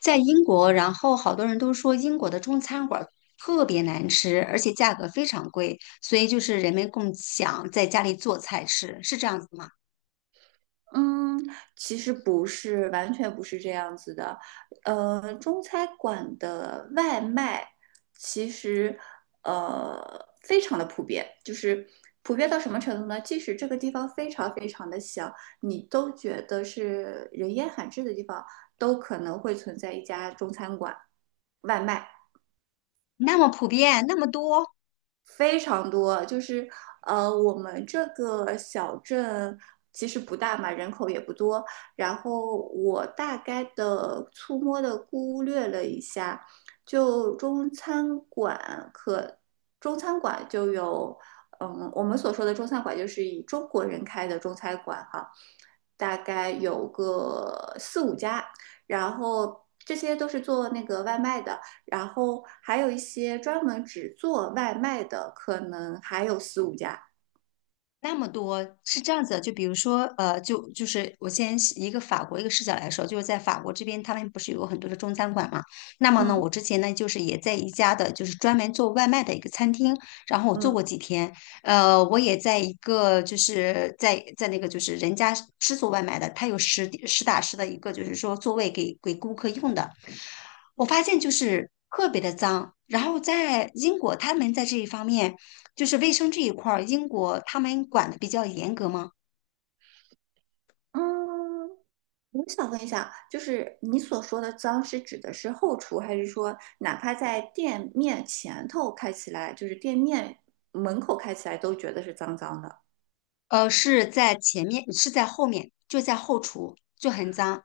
在英国，然后好多人都说英国的中餐馆儿特别难吃，而且价格非常贵，所以就是人们更想在家里做菜吃，是这样子吗？嗯，其实不是，完全不是这样子的。中餐馆的外卖其实非常的普遍，就是普遍到什么程度呢？即使这个地方非常非常的小，你都觉得是人烟罕至的地方，都可能会存在一家中餐馆外卖。那么普遍，那么多。非常多，就是我们这个小镇其实不大嘛，人口也不多。然后我大概的粗摸的估略了一下，就中餐馆可中餐馆就有，我们所说的中餐馆就是以中国人开的中餐馆哈，大概有个四五家，然后这些都是做那个外卖的。然后还有一些专门只做外卖的，可能还有四五家。那么多是这样子的就比如说，就是我先是一个法国一个视角来说，就是在法国这边，他们不是有很多的中餐馆嘛？那么呢，嗯我之前呢就是也在一家的，就是专门做外卖的一个餐厅，然后我做嗯过几天，我也在一个就是在那个就是人家是做外卖的，他有实地实打实的一个就是说座位给顾客用的，我发现就是特别的脏。然后在英国，他们在这一方面，就是卫生这一块儿，英国他们管的比较严格吗？嗯，我想问一下，就是你所说的脏是指的是后厨，还是说哪怕在店面前头开起来，就是店面门口开起来都觉得是脏脏的？呃，是在前面，是在后面，就在后厨就很脏，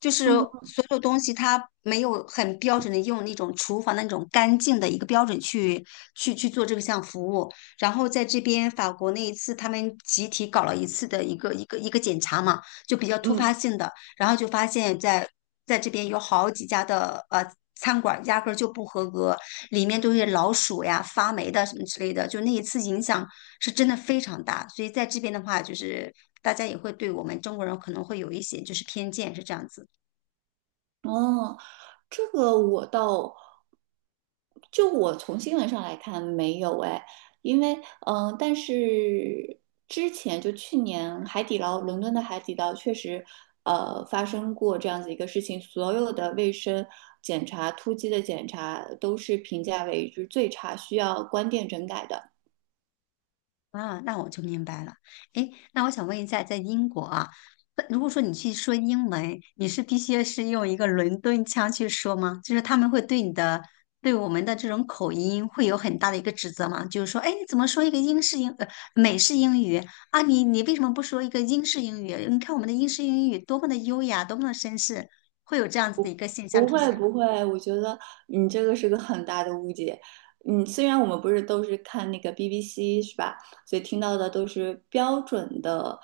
就是嗯所有东西它没有很标准的用那种厨房的那种干净的一个标准去做这项服务。然后在这边法国那一次，他们集体搞了一次的一个检查嘛，就比较突发嗯。性的。然后就发现在这边有好几家的餐馆压根儿就不合格，里面都是老鼠呀、发霉的什么之类的，就那一次影响是真的非常大。所以在这边的话，就是大家也会对我们中国人可能会有一些就是偏见，是这样子。哦，这个我倒，就我从新闻上来看没有哎，因为但是之前就去年海底捞，伦敦的海底捞确实发生过这样子一个事情，所有的卫生检查、突击的检查都是评价为就是最差，需要关店整改的。啊，那我就明白了。诶，那我想问一下，在英国啊，那如果说你去说英文，你是必须是用一个伦敦腔去说吗？就是他们会对你的，对我们的这种口音会有很大的一个指责吗？就是说，诶，你怎么说一个英式英，美式英语啊？你你为什么不说一个英式英语？你看我们的英式英语多么的优雅，多么的绅士，会有这样子的一个现象不出会现吗？不会，我觉得你这个是个很大的误解。虽然我们不是都是看那个 BBC 是吧？所以听到的都是标准的，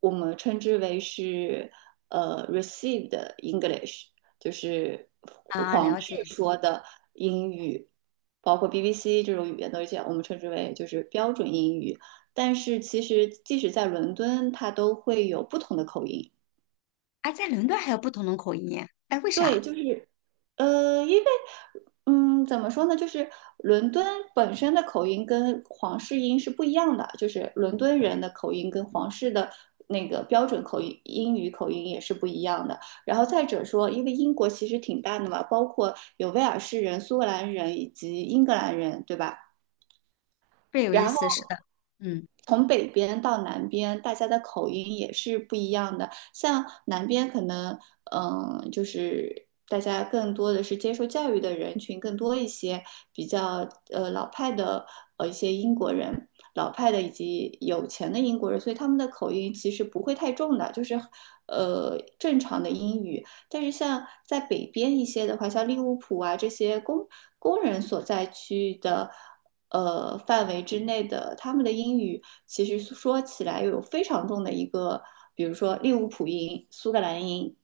我们称之为是received English，就是啊，皇了室解。说的英语，包括 BBC 这种语言都是这样，我们称之为就是标准英语。但是其实即使在伦敦，它都会有不同的口音。哎，在伦敦还有不同的口音，哎，为对，啥？因为，怎么说呢，就是伦敦本身的口音跟皇室音是不一样的，就是伦敦人的口音跟皇室的那个标准口音英语口音也是不一样的。然后再者说，因为英国其实挺大的嘛，包括有威尔士人、苏格兰人以及英格兰人，对吧？这有意然思，后。是的，嗯。从北边到南边，大家的口音也是不一样的。像南边可能，就是大家更多的是接受教育的人群更多一些，比较老派的一些英国人，老派的以及有钱的英国人，所以他们的口音其实不会太重的，就是正常的英语。但是像在北边一些的话，像利物浦啊这些工人所在区的。范围之内的，他们的英语其实说起来有非常重的一个，比如说利物浦音、苏格兰音，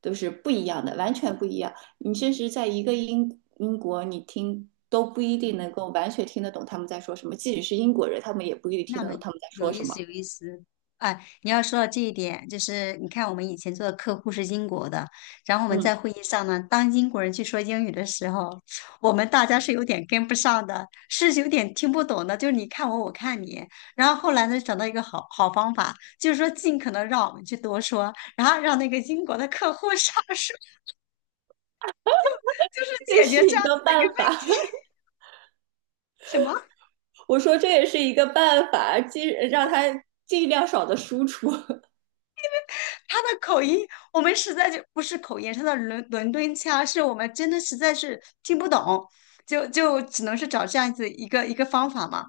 都是不一样的，完全不一样。你甚至在一个英国，你听都不一定能够完全听得懂他们在说什么，即使是英国人，他们也不一定听那得么懂他们在有说意什思，么。有意思。哎，你要说到这一点，就是你看我们以前做的客户是英国的，然后我们嗯，在会议上呢，当英国人去说英语的时候，我们大家是有点跟不上的，是有点听不懂的，就是你看我，我看你。然后后来呢，找到一个好好方法，就是说尽可能让我们去多说，然后让那个英国的客户少 说，就是这解决是这一样个子的一个办问法，什么？我说这也是一个办法，尽让他尽量少的输出。他的口音，我们实在就不是口音，他的伦敦腔是我们真的实在是听不懂，就只能是找这样子一个方法嘛。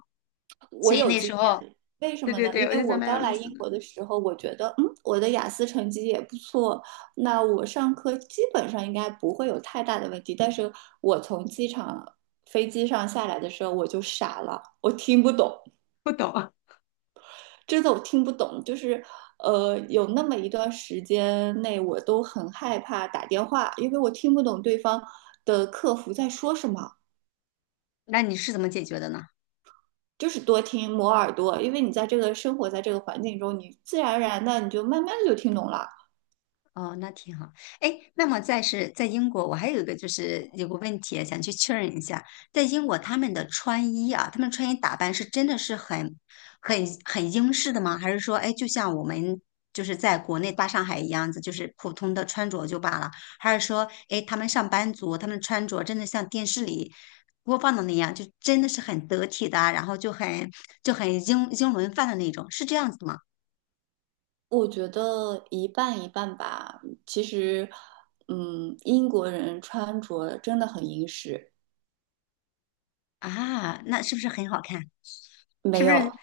我所以有那经时候，验，为什对么对呢？对，因我为就觉得我蛮刚有意来思英的，国的时候，我觉得，我的雅思成绩也不错，那我上课基本上应该不会有太大的问题。但是我从机场飞机上下来的时候，我就傻了，我听不懂，不懂。真的我听不懂，有那么一段时间内，我都很害怕打电话，因为我听不懂对方的客服在说什么。那你是怎么解决的呢？就是多听磨耳朵，因为你在这个生活在这个环境中，你自然而然的你就慢慢的就听懂了。哦，那挺好。哎，那么再是在英国，我还有一个就是有个问题啊想去确认一下，在英国他们的穿衣啊，他们穿衣打扮是真的是很英式的吗？还是说，哎，就像我们就是在国内大上海一样子，就是普通的穿着就罢了？还是说，哎，他们上班族他们穿着真的像电视里播放的那样，就真的是很得体的啊然后就很英英伦范的那种，是这样子的吗？我觉得一半一半吧。其实，英国人穿着真的很英式，啊，那是不是很好看？是没不是有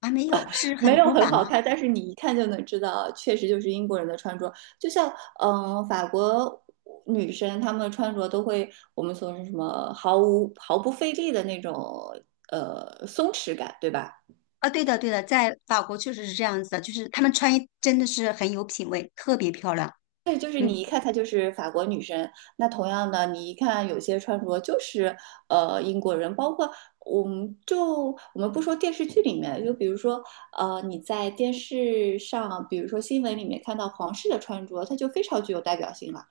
啊，没有，是没很有古很板好吗？看，但是你一看就能知道，确实就是英国人的穿着。就像法国女生她们穿着都会我们说是什么毫不费力的那种松弛感，对吧？啊，对的，对的，在法国确实是这样子的，就是他们穿衣真的是很有品味，特别漂亮。对，就是嗯。你一看她就是法国女生，那同样的，你一看有些穿着就是英国人，包括我们就我们不说电视剧里面，就比如说你在电视上，比如说新闻里面看到皇室的穿着，它就非常具有代表性了。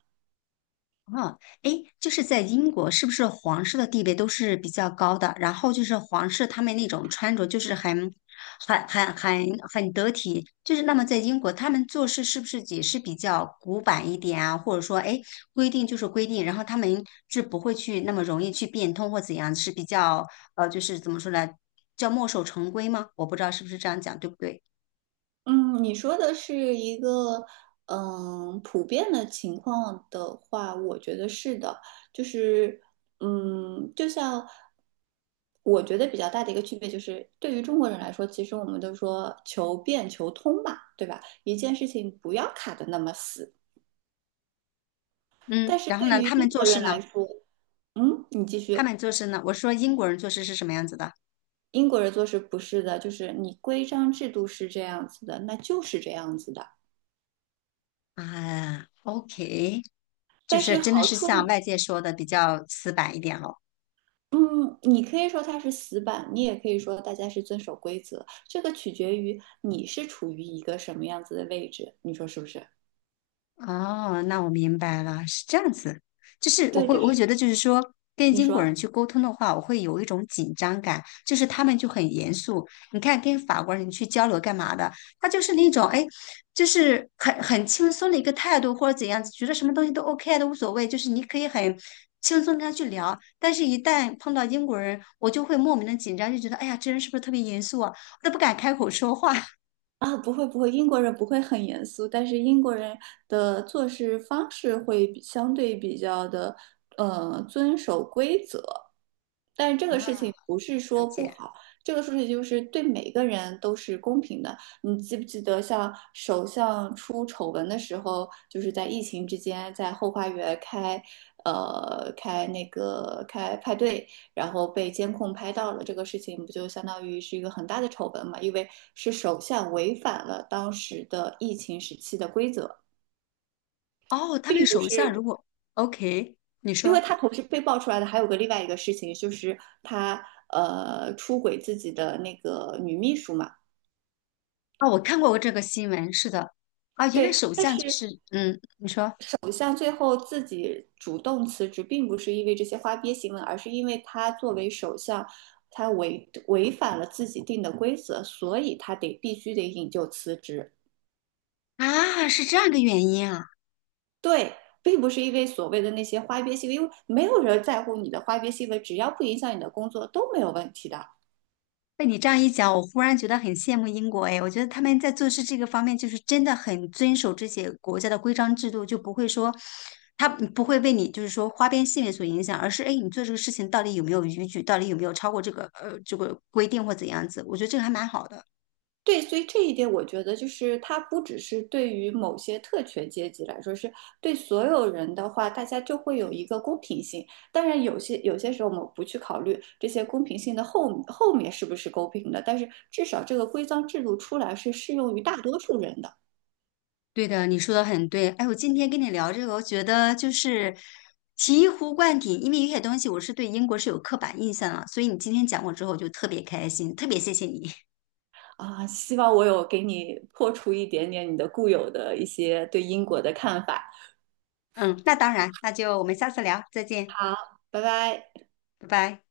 嗯，诶，就是在英国，是不是皇室的地位都是比较高的？然后就是皇室他们那种穿着，就是很得体。就是那么在英国，他们做事是不是也是比较古板一点啊？或者说，诶，规定就是规定，然后他们是不会去那么容易去变通或怎样，是比较就是怎么说呢，叫墨守成规吗？我不知道是不是这样讲，对不对？嗯，你说的是一个普遍的情况的话，我觉得是的，就是就像我觉得比较大的一个区别就是，对于中国人来说，其实我们都说求变求通嘛，对吧？一件事情不要卡得那么死。但嗯，是然后对呢，于他英们做国事人呢，来说，你继他续，们做事呢，我说英国人做事是什么样子的？英国人做事不是的，就是你规章制度是这样子的，那就是这样子的。啊，OK，就但是是真的好是处像呢外界说的比较死板一点哦。嗯，你可以说它是死板，你也可以说大家是遵守规则，这个取决于你是处于一个什么样子的位置，你说是不是？哦，那我明白了，是这样子，就是对，就我会是觉得，就是说跟你英国说。人去沟通的话，我会有一种紧张感，就是他们就很严肃。你看，跟法国人去交流干嘛的，他就是那种哎，就是很轻松的一个态度或者怎样子，觉得什么东西都 OK 啊都无所谓，就是你可以很轻松跟他去聊。但是，一旦碰到英国人，我就会莫名的紧张，就觉得哎呀，这人是不是特别严肃啊？我都不敢开口说话。啊，不会不会，英国人不会很严肃，但是英国人的做事方式会比相对比较的，遵守规则。但是这个事啊，情不是了说不解。好，这个事情就是对每个人都是公平的。你记不记得，像首相出丑闻的时候，就是在疫情之间，在后花园开，呃，开那个开派对，然后被监控拍到了，这个事情不就相当于是一个很大的丑闻嘛？因为是首相违反了当时的疫情时期的规则，哦，他们并不首相是，如果 OK，你因为说他同时被爆出来的还有个另外一个事情，就是他出轨自己的那个女秘书嘛。啊，我看过这个新闻，是的，啊，原来对，首但相就是是嗯，你说首相最后自己主动辞职，并不是因为这些花边新闻，而是因为他作为首相，他违反了自己定的规则，所以他得必须得引咎辞职。啊，是这样个原因啊。对，并不是因为所谓的那些花边新闻，因为没有人在乎你的花边新闻，只要不影响你的工作都没有问题的。被你这样一讲，我忽然觉得很羡慕英国哎，我觉得他们在做事这个方面就是真的很遵守这些国家的规章制度，就不会说他不会被你就是说花边新闻所影响，而是哎，你做这个事情到底有没有逾矩，到底有没有超过这个这个规定或怎样子，我觉得这个还蛮好的。对，所以这一点我觉得就是它不只是对于某些特权阶级来说，是对所有人的话，大家就会有一个公平性。当然，有些时候我们不去考虑这些公平性的后面是不是公平的，但是至少这个规章制度出来是适用于大多数人的对的，你说的很对。哎，我今天跟你聊这个，我觉得就是醍醐灌顶，因为有些东西我是对英国是有刻板印象了，所以你今天讲过之后，我就特别开心，特别谢谢你。啊。希望我有给你破除一点点你的固有的一些对英国的看法。嗯，那当然，那就我们下次聊，再见，好，拜拜。拜拜。